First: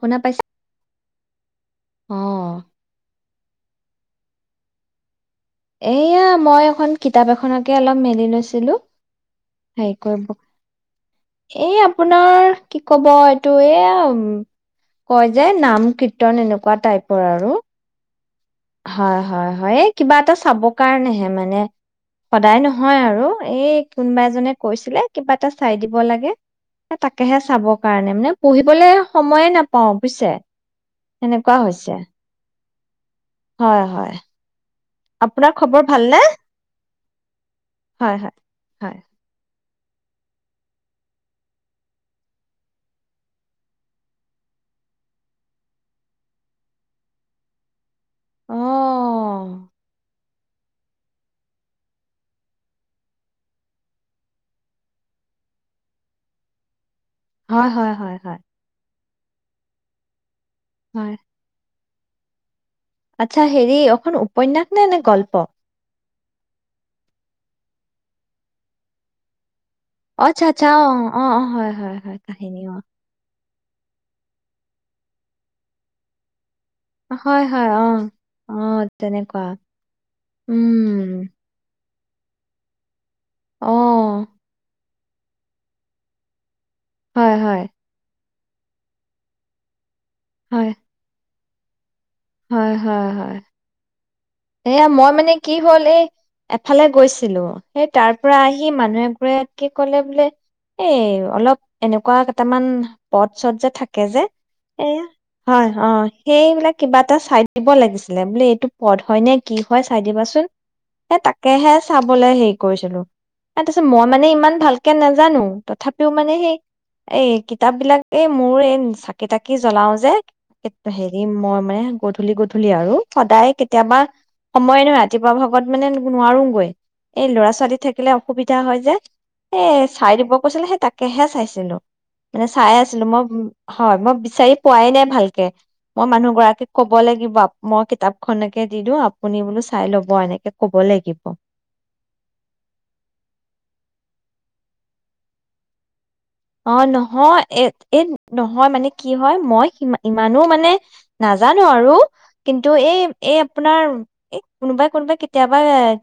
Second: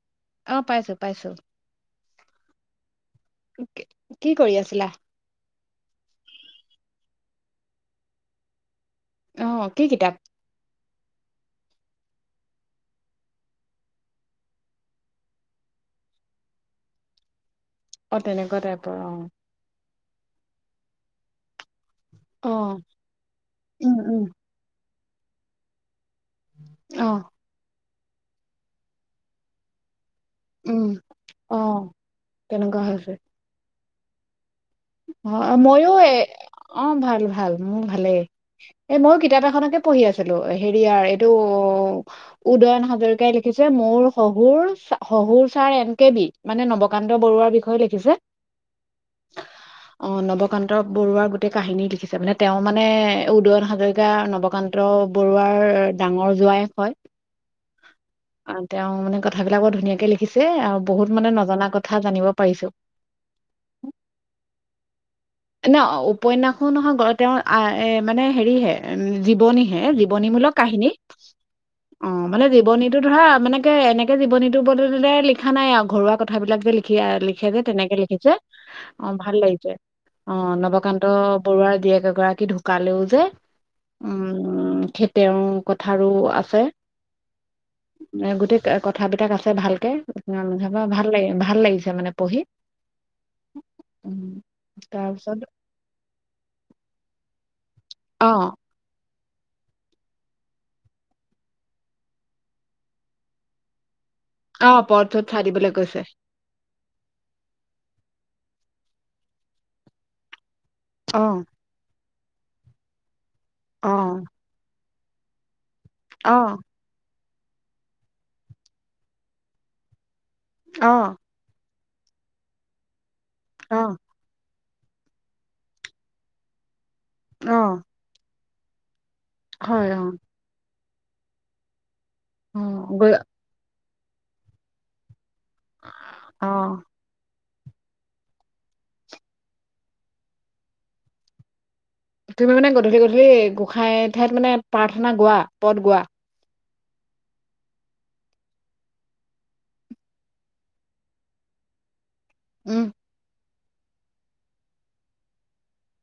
শুনা পাইছা? অ', পাইছো। পাইছোঁ। অ'। কি কৰি আছিলা? এয়া মই এখন কিতাপ এখনকে অলপ মেলি লৈছিলো। অ কি সেই কিতাপ কৰিব এই আপোনাৰ কি ক'ব এইটো এ কয় যে নাম কীৰ্তন এনেকুৱা টাইপৰ আৰু। অ', তেনেকুৱা টাইপৰ অ'। হয়, হয়, হয়, এই কিবা এটা চাব কাৰণেহে মানে। অ সদায় নহয় আৰু এই উম উম কোনবা এজনে কৈছিলে। কিবা এটা চাই দিব ব লাগে এ, অ তাকেহে চাব। কাৰণে মানে পঢ়িবলে সময়ে নাপাওঁ। বুজিছে, উম সেনেকুৱা অ হৈছে। তেনেকুৱা হৈছে হয় হয়। আপোনাৰ অ খবৰ মইয়ো এ ভালনে? অ ভাল ভাল, মোৰ হয়, ভালেই। হয়, এ হয়, ময়ো কিতাপ এখনকে। পঢ়ি আছিলো হেৰিয়াৰ এইটো উদয়ন হাজৰিকাই লিখিছে, মোৰ শহুৰ শহুৰ ছাৰ এন কে বি মানে, নৱকান্ত বৰুৱাৰ বিষয়ে লিখিছে। আহ। অ নৱকান্ত বৰুৱাৰ গোটেই কাহিনী লিখিছে, মানে তেওঁ মানে উদয়ন হাজৰিকা নৱকান্ত বৰুৱাৰ ডাঙৰ জোৱাই হয়। হয় হয় হয় হয়। কথা বিলাক ও ধুনীয়াকে লিখছে। আৰু বহুত হয়, মানে নজনা কথা। কথা জানিব পাৰিছো আচ্ছা হেৰি অখন উপন্যাস নাই নে গল্প ন উপন্যাসো নহয় তেওঁৰ আ মানে হেৰিহে জীৱনী অ', জীৱনী আচ্ছা মূলক আচ্ছা কাহিনী অ', অ', অ', হয় হয় অ হয় মানে কাহিনী অ', জীৱনীটো ধৰা মানে এনেকে জীৱনীটো বদলিলে লিখা নাই আৰু ঘৰুৱা কথাবিলাক লিখি অ, হয় লিখে যে হয় তেনেকে অ', লিখিছে অ ভাল লাগিছে অ নৱকান্ত উম, বৰুৱা এগৰাকী ঢুকালেও যে অ', উম খ তেওঁৰ কথাৰো আছে হয় হয় এ গোটেই কথাবিলাক আছে ভালকে হয় যাবা ভাল লাগে ভাল লাগিছে মানে পঢ়ি হয় হয় হয় উম, এয়া মই মানে তাৰপিছত কি হ'ল এই এফালে গৈছিলো। তাৰ পৰা অ', আহি মানুহে কাত কি কলে বোলে এই অলপ এনেকুৱা কেইটামান পথ চদ যে থাকে তাক অ', যে এই পথটোত চাই হয় দিবলৈ অ কৈছে। সেইবিলাক কিবা এটা চাই দিব লাগিছিলে বোলে এইটো পথ - - হয় নে কি হয় চাই দিবাচোন। সে অ', তাকেহে চাব। বলে হেৰি কৰিছিলো। ত তাৰপিছত মই অ', মানে ইমান ভাল তাকে নাজানো। তথাপিও মানে সেই অ', এই কিতাপ বিলাক এই মোৰ এই চাকি তাকি জ্বলাও যে এক অ', হেৰি মই মানে গধূলি গধূলি আৰু সদায় অ', তেতিয়াবা সময় নহয় ৰাতিপুৱা ভাগত মানে নোৱাৰোগৈ এই ল'ৰা ছোৱালী অ', থাকিলে অসুবিধা হয় যে এ হয় অ', চাই দিব কৈছিলে হে তাক তাকেহে চাইছিলো মানে অ', চাই আছিলো গৈ মই হয় মই বিচাৰি পোৱাই নাই ভালকে মই মানুহ গৰাকীক অ', ক'ব লাগিব মই কিতাপখন এ দি দিওঁ আপুনি বোলো চাই লব এনেকে কব লাগিব। তুমি মানে গধূলি গধূলি গোঁসাই ঠাইত মানে প্ৰাৰ্থনা গোৱা পদ গোৱা? অ নহয় এ এ নহয় মানে কি হয় মই স ইমানো মানে নাজানো আৰু কিন্তু উম, এই এ আপোনাৰ এই কোনোবাই কোনোবাই কেতিয়াবা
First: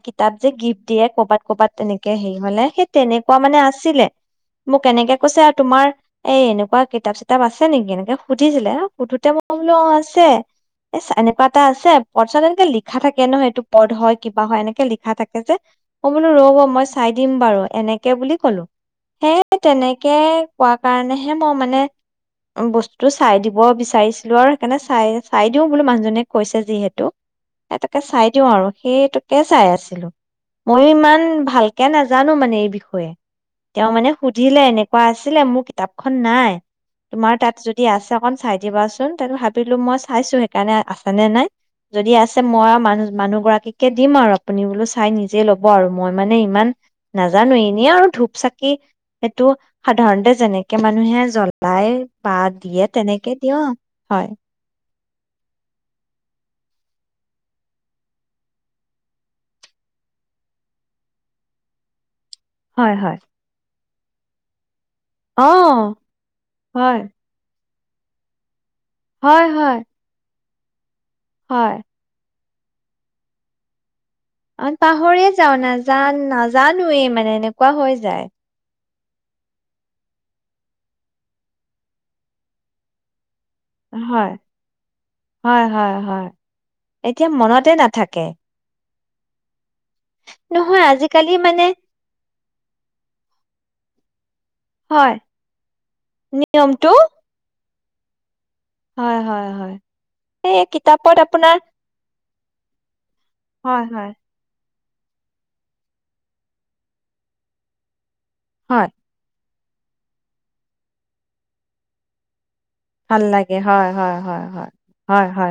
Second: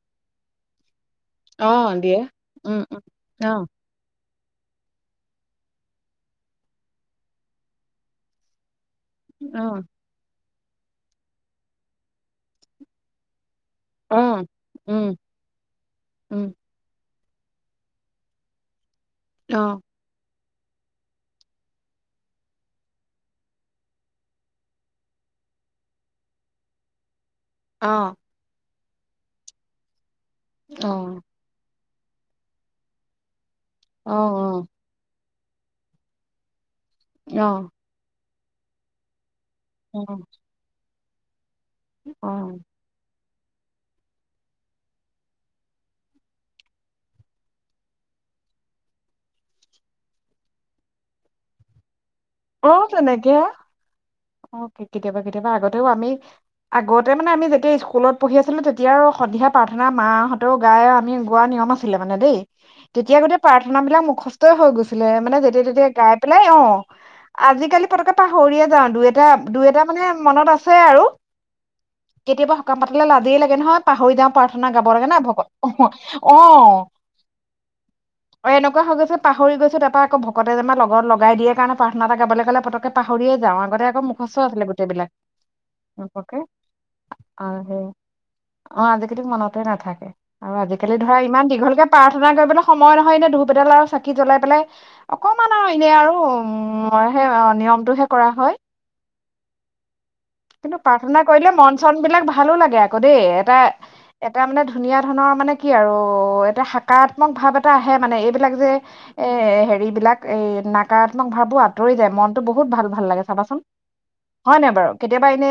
কিতাপ যে গিফ্ট দিয়ে ক'বাত ক'বাত অ', তেনেকে দিয়ে, হেই হ'লে, উম, সেই উম। তেনেকুৱা মানে অ', আছিলে। মোক এনেকে কৈছে আৰু তোমাৰ, এই এনেকুৱা কিতাপ চিতাপ আছে নেকি, এনেকে সুধিছিলে আৰু সুধোঁতে মই বুলো অ' আছে। এচ এনেকুৱা এটা আছে, পৰ্চাত এনেকে লিখা থাকে নহয় এইটো পদ হয়, অ', কিবা হয়, এনেকে উম, লিখা থাকে যে, মই বুলো উম, ৰ'ব মই চাই দিম বাৰু, এনেকে বুলি ক'লো। হেই অ', তেনেক কোৱা কাৰণেহে মই মানে, বস্তুটো চাই দিব বিচাৰিছিলো আৰু সেইকাৰণে চাই-চাই দিওঁ বুলো মানুহজনীয়ে কৈছে যিহেতু। এ তাকে অ', চাই দিওঁ আৰু। সেইটোকে চাই আছিলো। অ', মইও অ', ইমান ভাল কে নাজানো মানে এই বিষয়ে। তেওঁ মানে সুধিলে এনেক আছিলে মোৰ কিতাপখন নাই। তোমাৰ অ', তাত যদি আছে অকণ চাই দিবাচোন, তাতো হাত বিলো মই অ', চাইছোঁ সেইকাৰণে আ হয়নে নাই? যদি আছে অ', মই আৰু মানুহ-মানুহ গৰাকীকে দিম আৰু আপুনি বোলো চাই নিজে ল'ব আৰু, মই মানে ইমান নাজানো, এনেই আৰু ধূপ চাকি সেইটো সাধাৰণতে যেনেকে মানুহে জ্বলাই বা দিয়ে তেনেকে দিয়ক হয়। অ কে- কেতিয়াবা কেতিয়াবা আগতেও আমি, আগতে মানে আমি যেতিয়া স্কুলত পঢ়ি আছিলোঁ তেতিয়া আৰু সন্ধিয়া প্ৰাৰ্থনা মাহঁতেও গাই আৰু আমি গোৱা নিয়ম আছিলে মানে দেই। হয় হয় তেতিয়া গোটেই পাৰ্থ থনাবিলাক মুখস্থই হৈ গৈছে। ছিলে, মানে অ যেতিয়াই তেতিয়াই গাই পেলাই অ'। হয় আজিকালি পতককে পাহৰিয়ে যাওঁ, দুই এটা, হয় দুই হয় এটা মানে মনত আছে আছে আৰু হয়। কেতিয়াবা সকাম পাতিলে লাজেই লাগে নহয়। পাহৰি যাওঁ প্ৰাৰ্থনা গাব লাগে না পাহৰিয়ে ভকত যাওঁ অ', নাজান অ' নাজানোৱেই মানে এনেকুৱা হৈ যায় এনেকুৱা হৈ গৈ পাহৰি গৈছো তাৰপা আকৌ ভকতে যেনিবা লগত লগাই দিয়ে কাৰণে পাৰ্থ না এটা গাবলে ক'লে পতককে পাহৰিয়ে যাওঁ আগতে আকৌ হয়। মুখস্থ আছিলে গোটেই হয় হয় হয় বিলাককে এতিয়া মনতে সেই নাথাকে অ আজিকালি মনতে নাথাকে আৰু নহয় আজিকালি ধৰা ইমান মানে দীঘলকে প্ৰাৰ্থনা কৰিবলৈ সময় নহয় এনে ধুপ এডাল আৰু চাক কি জলে বোলে হয় অকমান আৰু এনে আৰু উম নিয়মটো অ নিয়মটোহে কৰা হয় হয় হয় হয় এই কিন্তু কিতাপত প্ৰাৰ্থনা কৰিলে আপোনাৰ মন চন বিলাক ভালো লাগে আকৌ দেই এটা হয় হয় এটা মানে ধুনীয়া ধৰণৰ মানে কি আৰু এটা সাকাত্মক ভাৱ এটা আহে মানে এই বিলাক যে হয় এ হেৰি বিলাক এই নাকাত্মক ভাৱো আঁতৰি যায় মন বহুত ভাল ভাল লাগে চাবাচোন হয় নে বাৰু কেতিয়াবা এনে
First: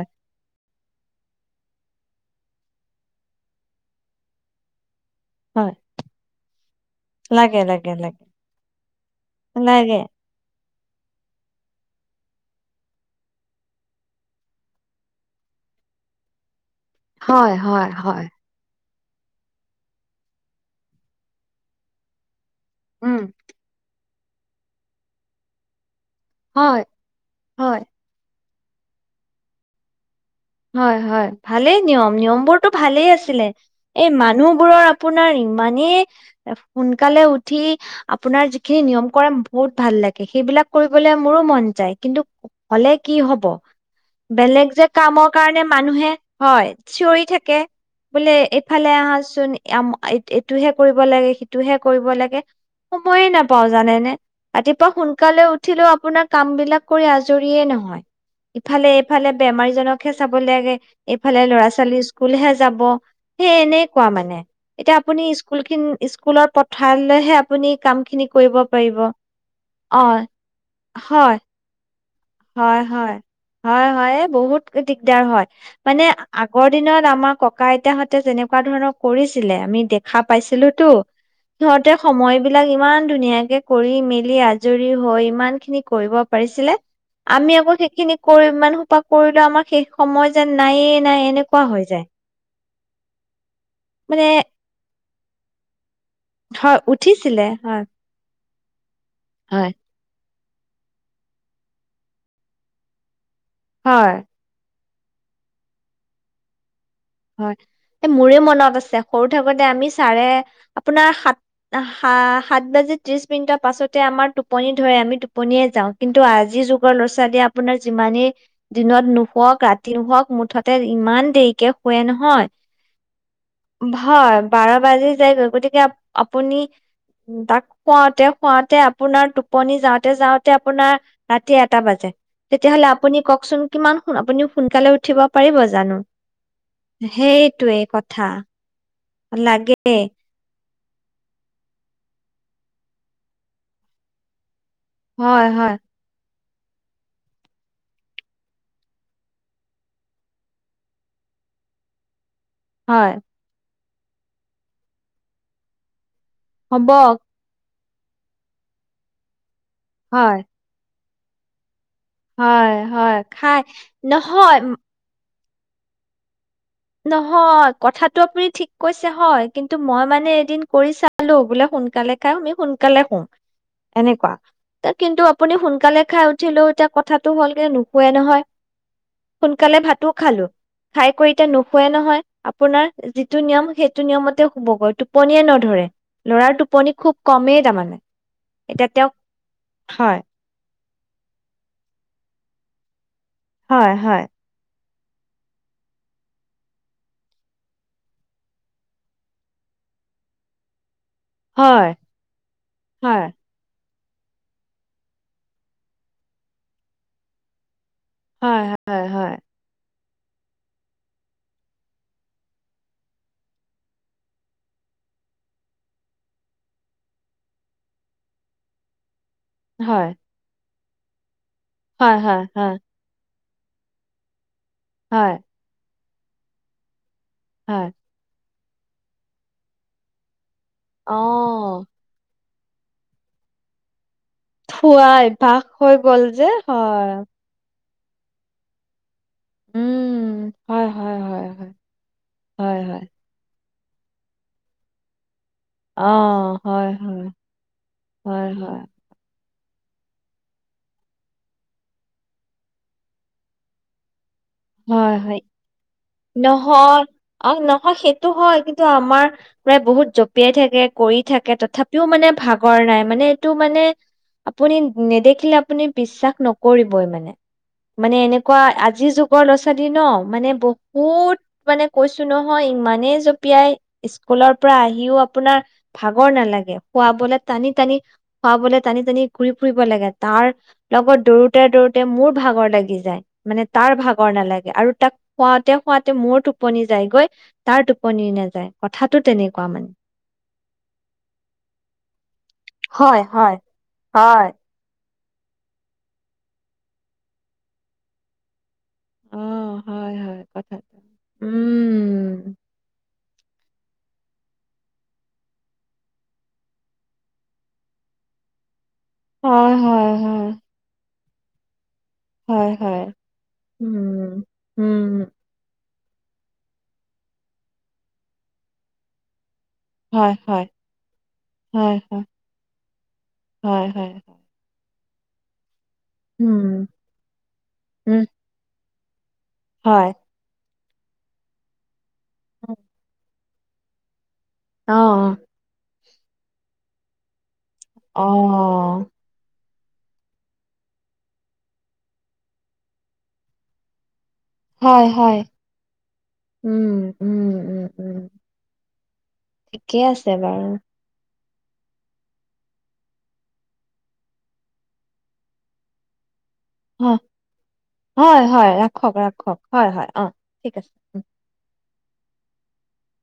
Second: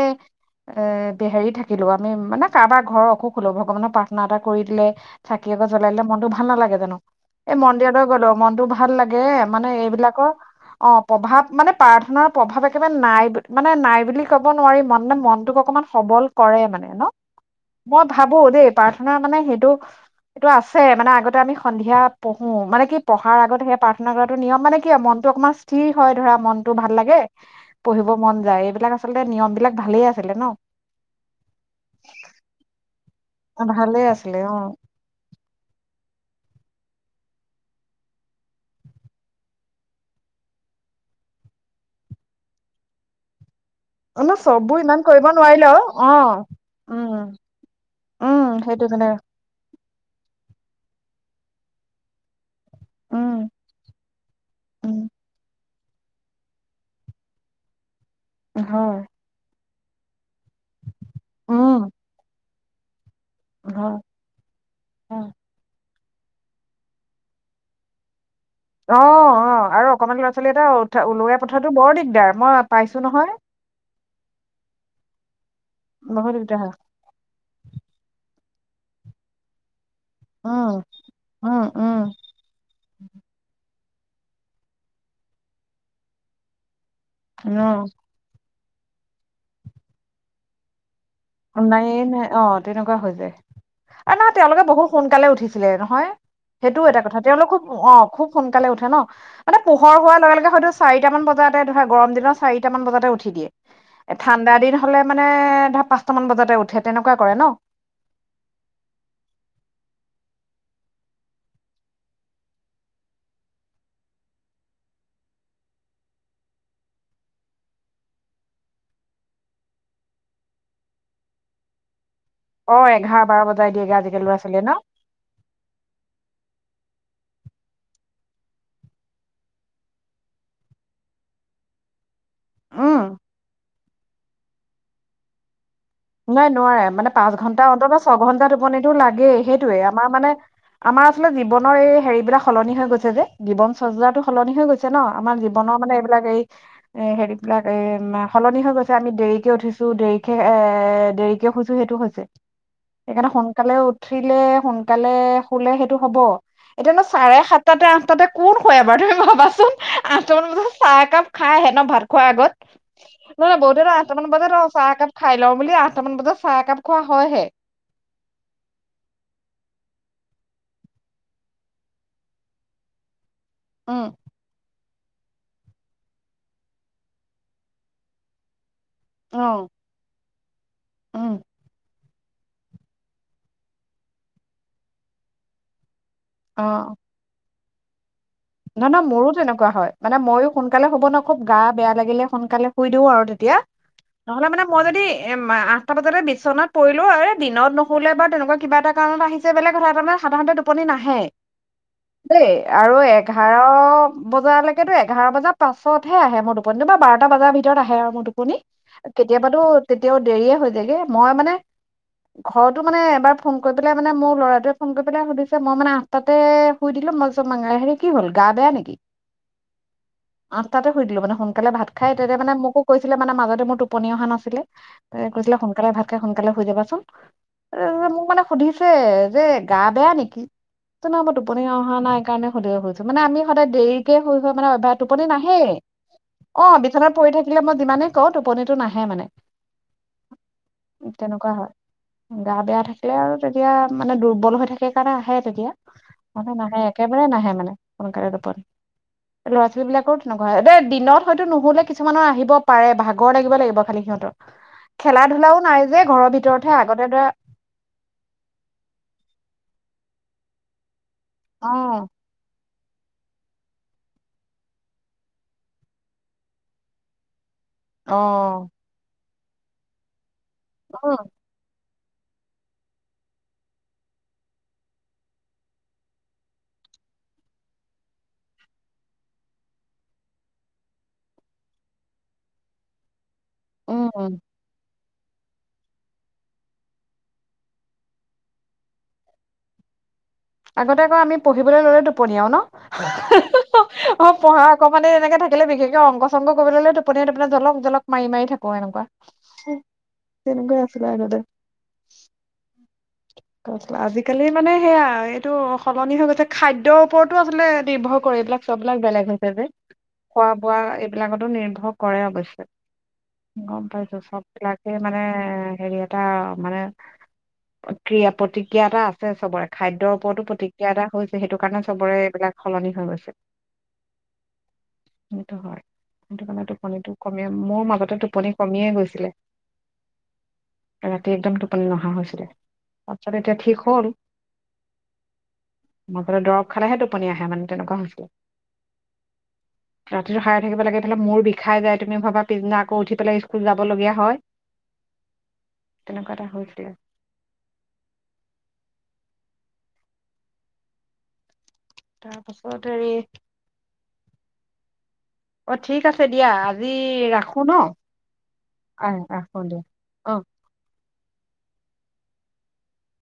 এ বে হেৰি থাকিলো আমি মানে কাৰোবাৰ ঘৰৰ অসুখ হলো ভগৱানৰ প্ৰাৰ্থনা এটা কৰি দিলে চাকি আক হয় জ্বলাই দিলে মনতটো ভাল নালাগে জানো এই লাগে লাগে মন্দিৰলৈ লাগে গলো মনতটো ভাল লাগে মানে লাগে এইবিলাকৰ অ প্ৰভাৱ মানে প্ৰাৰ্থনাৰ প্ৰভাৱ একেবাৰে নাই মানে নাই বুলি ক'ব নোৱাৰি মনে মনটোক অকমান সবল কৰে মানে ন হয় হয় মই হয় ভাবো দেই প্ৰাৰ্থনা মানে সেইটো সেইটো আছে মানে আগতে আমি সন্ধিয়া পঢ়ো উ মানে কি উম পঢ়াৰ আগতহে প্ৰাথনাউ প্ৰাৰ্থনা কৰাটো নিয়ম মানে কি মনটো অকণমান স্থিৰ হয় ধৰা মনতটো হয় ভাল লাগে হয় পঢ়িব মন যায় বিলাক আচলতে নিয়ম বিলাক ভালেই আছে হয় হয় ভালেই নিয়ম নিয়ম বোৰতো ভালেই আছে ছিলে ভালে এই আছিলে অ মানুহবোৰৰ আপোনাৰ ইমানেই সোনকালে উঠি আপোনাৰ যিখিনি নিয়ম কৰে বহুত ভাল লাগে সেইবিলাক কৰিবলৈ মোৰো মন যায় কিন্তু হলে কি হব মানে বেলেগ চববোৰ যে ইমান কৰিব কামক কাৰণে নোৱাৰিলেও অ মানুহে হয় উম চিঞৰি থাকে বোলে উম সেইটো এইফালে কাৰণে আহাচোন এইটোহে কৰিব লাগে সিটোহে কৰিব লাগে সময়ে উম নাপাও জানেনে ৰাতিপুৱা উম সোনকালে উঠিলেও আপোনাৰ কাম বিলাক কৰি আজৰিয়ে নহয় ইফালে হয় ইফালে বেমাৰী চাব লাগে এইফালে ল'ৰা উম ছোৱালী স্কুলহে যাব হে হয় এনেকোৱা মানে, এতিয়া আপুনি হয়। স্কুল খিন স্কুলত পথালেহে আপুনি কাম খিনি কৰিব অ', পাৰিব অ', আৰু অকমান ল'ৰা-ছোৱালী এটা উঠা হয় উওলাই পথাতো বৰ দিগ হয়, হয়, হয়, হয়, এ বহুত দিগদাৰ হয়, মানে বহুত দিগদাৰ আগৰ হয় দিনত আমাৰ ককা আইতাহতে যেনে কুৱা ধৰণৰ কৰিছিলে আমি দে খা উম পাইছিলোতো, উম সিহঁতে সময় বিলাক ইমান ধুনীয়াকে কৰি মেলি আজৰি হৈ ইমানখিনি কৰিব পাৰিছিলে। আমি আকৌ উম সেইখিনি কৰি মানুহ পা কৰিলে আমাৰ শেষ সময় যেন নায়েই। নাই, অ এনেকুৱা নাই হৈ যায়। নাই অ তেনেকুৱা হৈ যায়। আ, মানে নহয় তেওঁলোকে বহুত সোনকালে উঠিছিলে, নহয়। হয় হেইটোও এটা কথা, উঠিছিলে তেওঁলোক খুব হয়, অ' খুব। সোনকালে উঠে ন? মানে হয়, পোহৰ হোৱাৰ লগে লগে। হয়তো চাৰিটামন বজাতে ধৰা, গৰম দিনৰ চাৰিটামান বজাতে উঠি দিয়ে। এ হয়। ঠাণ্ডা দিন। হলে মানে, ধৰা পাঁচ টা মান বজাতে উঠে। তেনেকুৱা কৰে ন হয়, এ মোৰে মনত আছে, সৰুতে মানে আমি চাৰে আপোনাৰ সাত- সা-সাত বাজি ত্ৰিশ মিনিটৰ পাছতে আমাৰ টোপনি ধৰে, আমি টোপনিয়ে যাও, কিন্তু আজিৰ যুগৰ ল'ৰা ছোৱালীয়ে আপোনাৰ যিমানেই দিনত নুশুৱওক, ৰাতি নুহোওক মুঠতে ইমান দেৰিকে খোৱে নহ। হয়, অ এঘাৰ বাৰ বজাই দিয়েগে আজিকালি ভয়, ল'ৰা ছোৱালীয়ে বাৰ ন বাজি যায়গৈ, গতিকে আ-আপুনি উম, তাক খুৱাওঁতে-খুৱাওঁতে আপোনাৰ টোপনি যাওঁতে- যাওঁতে আপোনাৰ ৰাতি এটা বাজে। তেতিয়াহ'লে উম আপুনি কওকচোন? কিমান শুন আপুনিও। সোনকালে উঠিব পাৰিব য জানো। নাই নোৱাৰে, মানে পাঁচ ঘণ্টা সেইটোৱে অন্তত কথা ছঘণ্টা টোপনিটো লা গেই হেইটোয়ে, লাগে আমাৰ মানে আমাৰ আচলে জীৱনৰ এই হেৰি বিলাক সলনি হৈ গৈছে যে, গিৱন চৰ্যাটো সলনি হৈ গৈছে। ছে ন, আমাৰ হয়, হয়, জীৱনৰ মানে এইবিলাক এই এ হেৰিবলাক এই মা সলনি হৈ গৈছে, আমি দেৰিকে উঠিছো দেৰিকে এ এ দেৰিকে খুইছো সেইটো হৈছে। হয়, সেইকাৰণে সোনকালেও উঠিলে সোনকালে শুলে সেইটো হ'ব হ'ব, এতিয়া ন চাৰে সাত তাতে আঠটাতে কোন শুৱে এবাৰ তুমি ভাবাচোন হয়, আঠটামান বজাত চাহ কাপ খাইে ন ভাৰ খোৱাৰ আগত হয়, হয়, নহলে খাই বহুতে আঠটামান বজাত নহয়, উম, চাহ একাপ খাই লওঁ বুলি আঠটামান বজাত চাহ একাপ খোৱা হয়হে নহয় কথাটো আপুনি ঠিক কৈছে হয় কিন্তু মই মানে এদিন কৰি চালো বোলে সোনকালে খাই আমি সোনকালে শুওঁ উম এনেকুৱা কিন্তু আপুনি সোনকালে খাই উঠিলেও এতিয়া কথাটো হলগে নুশুৱে নহয় অ সোনকালে ভাতো খালো খাই কৈ উম নুশুৱে নহয় আপোনাৰ যিটো নিয়ম সেইটো নিয়মতে শুবগৈ টোপনিয়ে নধৰে। ল'ৰাৰ অ টোপনি খুব কমেই তাৰমানে। এতিয়া নহ নহ তেওঁক মোৰো তেনেকুৱা হয় মানে মইয়ো সোনকালে হ'ব ন খুব গা বেয়া লাগিলে। সোনকালে শুই দিও আৰু এতিয়া হয়, হয়, নহলে মানে মই যদি আঠটা বজাতে বিচনাত পৰিলো এই দিনত নশুলে বা তেনেকুৱা কিবা এটা কাৰণত আহিছে বেলেগ কথা এটা মানে সাধাৰণতে টোপনি নাহে হ হয়, দেই আৰু হয়। এক দহ বজালৈকেতো এঘাৰ বজাৰ পাছতহে আহে মই টোপনিটো বা বাৰটা বজাৰ ভিতৰত আহে আৰু মোৰ টোপনি কেতিয়াবাতো তেতিয়াও দেৰিয়ে হৈ যায়গে মই মানে ঘৰতো মানে এবাৰ ফোন কৰি পেলাই মানে মোৰ ল'ৰাটোৱে ফোন কৰি পেলাই সুধিছে মই মানে আঠটাতে শুই দিলো মই চব মাঙাৰ হেৰি কি হ'ল গা বেয়া নেকি? হয় আঠটাতে শুই দিলো মানে সোনকালে ভাত খাই তেতিয়া মানে মোকো কৈছিলে মানে মাজত মোৰ টোপনি অহা নাছিলে। ত কৈছিলে সোনকালে ভাত তে সোনকালে হৈ যাবচোন ম মানে সুধিছে যে গা বেয়া নেকি? টোপনি অহা নাই কাৰণে [unintelligible] মানে আমি সদায় দে হৈ হৈ মানে অভ্য়াস টোপনি নাহে অভ্যাস হৈ গ'ল যে। অ বিচনাত হয়। পৰি থাকিলে মই যিমানে ক টোপনিতটো নাহে মানে উম। হয় হয় তেনেকুৱা হয় গা হয় বেয়া হয়। থাকিলে আৰু এয়া মানে দুৰ্বল হৈ থাকে কাৰণে আহে তেতিয়া অ' মানে নাহে হয় একেবাৰে হয়। নাহে মানে মকতে হয় প হয়। ল'ৰা ছোৱালী বিলাকৰো তেনেকুৱা হয় দেই দিনত হয়তো নহলে কিছুমানৰ আহিব পাৰে ভাগৰ লাগিব লাগিব খালি সিহঁতৰ হয় খেলা হয় ধূলাও নাই যে ঘৰৰ ভিতৰতহে নহয় আগতে ধৰা অ নহয় সেইটো হয় কিন্তু আমাৰ প্ৰায় বহুত জপি য়ায় থাকে কৰি থাকে অ তথাপিও মানে ভাগ ভাগৰ নাই মানে এইটো মানে আপুনি নেদেখিলে আপুনি বিশ্বাস নকৰিবই মানে অ মানে এনেকুৱা আজিৰ যুগ [unintelligible] ল'ৰা ছোৱালী ন মানে বহুত মানে কৈছো নহয়, ইমানেই জঁপিয়াই। স্কুলৰ পৰা আহিও আপোনাৰ ভাগৰ নালাগে। খুৱাবলে টানি টানি খুৱাবলে টানি টানি ঘুৰি ফুৰিব লাগে। তাৰ লগত দৌৰোতে দৌৰোতে মোৰ ভাগৰ লাগি যায়। মান তাৰ ভাগ উম উম ভাগৰ নালাগে আৰু তাক খুৱাতে খুৱাতে মোৰ টোপনি যায়গৈ, তাৰ টোপনি নাযায়। কথাটো তেনেকুৱা মানে। আগতে এবাৰ আমি পঢ়িবলৈ ললেতো টোপনিয়াও নো? হয় হয় অ', হয় পঢ়া অকমানে এনেকে থাকিলে বিশেষকে অংক চংক কৰিবলৈ ললে টোপনিয়াই টোপনিয়াই জলক জলক মাৰি মাৰি থাকে। ক এনেকুৱা। অ', হয় হয় তেনেকুৱাইে আছিলে আগতে। কথাটো উম। [inaudible] আজিকালি মানে সেয়া। এইটো সলনি হৈ গৈছে। খাদ্যৰ ওপৰতো আচলতে নিৰ্ভৰ কৰে এইবিলাক চব। এই বিলাক বেলেগ হৈছে যে। হয় হয় খোৱা হয় বোৱা এই এই বিলাকতো নিৰ্ভৰ কৰে অৱশ্যে। হয় হয় গম পাইছো। চব বিলাকে মানে হেৰিয়াত এটা মানে ক্ৰিয়া-প্ৰতিক্ৰিয়া এটা আছে চবৰে। খাদ্যৰ ওপৰতো প্ৰতিক্ৰিয়া এটা হৈছে। সেইটো কাৰণে সবৰে এইবিলাক সলনি হৈ গৈছে। সেইতো হয়। সেইটো কাৰণে টোপনিটো কমে। মোৰ মাজতে টোপনি কমিয়ে গৈছে। ছিলে হয়। ৰাতি একদম টোপনি নহা হৈছে। তাৰপাছত এতিয়া ঠিক হ'ল? অ', অ'। [unintelligible] দৰব খালেহে টোপনি আহে মানে। তেনেকুৱা হৈছিলে অ'। ৰাতিটো সাৰে থাকিব লাগে, ইফালে মূৰ বিষাই যায়। তুমি ভাবা পিছদিনা আকৌ উঠি পেলাই স্কুল যাবলগীয়া হয়। হয়, হয়। তেনেকুৱা এটা উম, হৈছিলে উম, উম। উম। ঠিকে আছে বাৰু। তাৰপাছত হেৰি অ', ঠিক আছে। দিয়া আজি অ', ৰাখো ন হয়, হয়। ৰাখক, আহ ৰাখো ৰাখক। দিয়া হয়, হয়। অ', ঠিক আছে।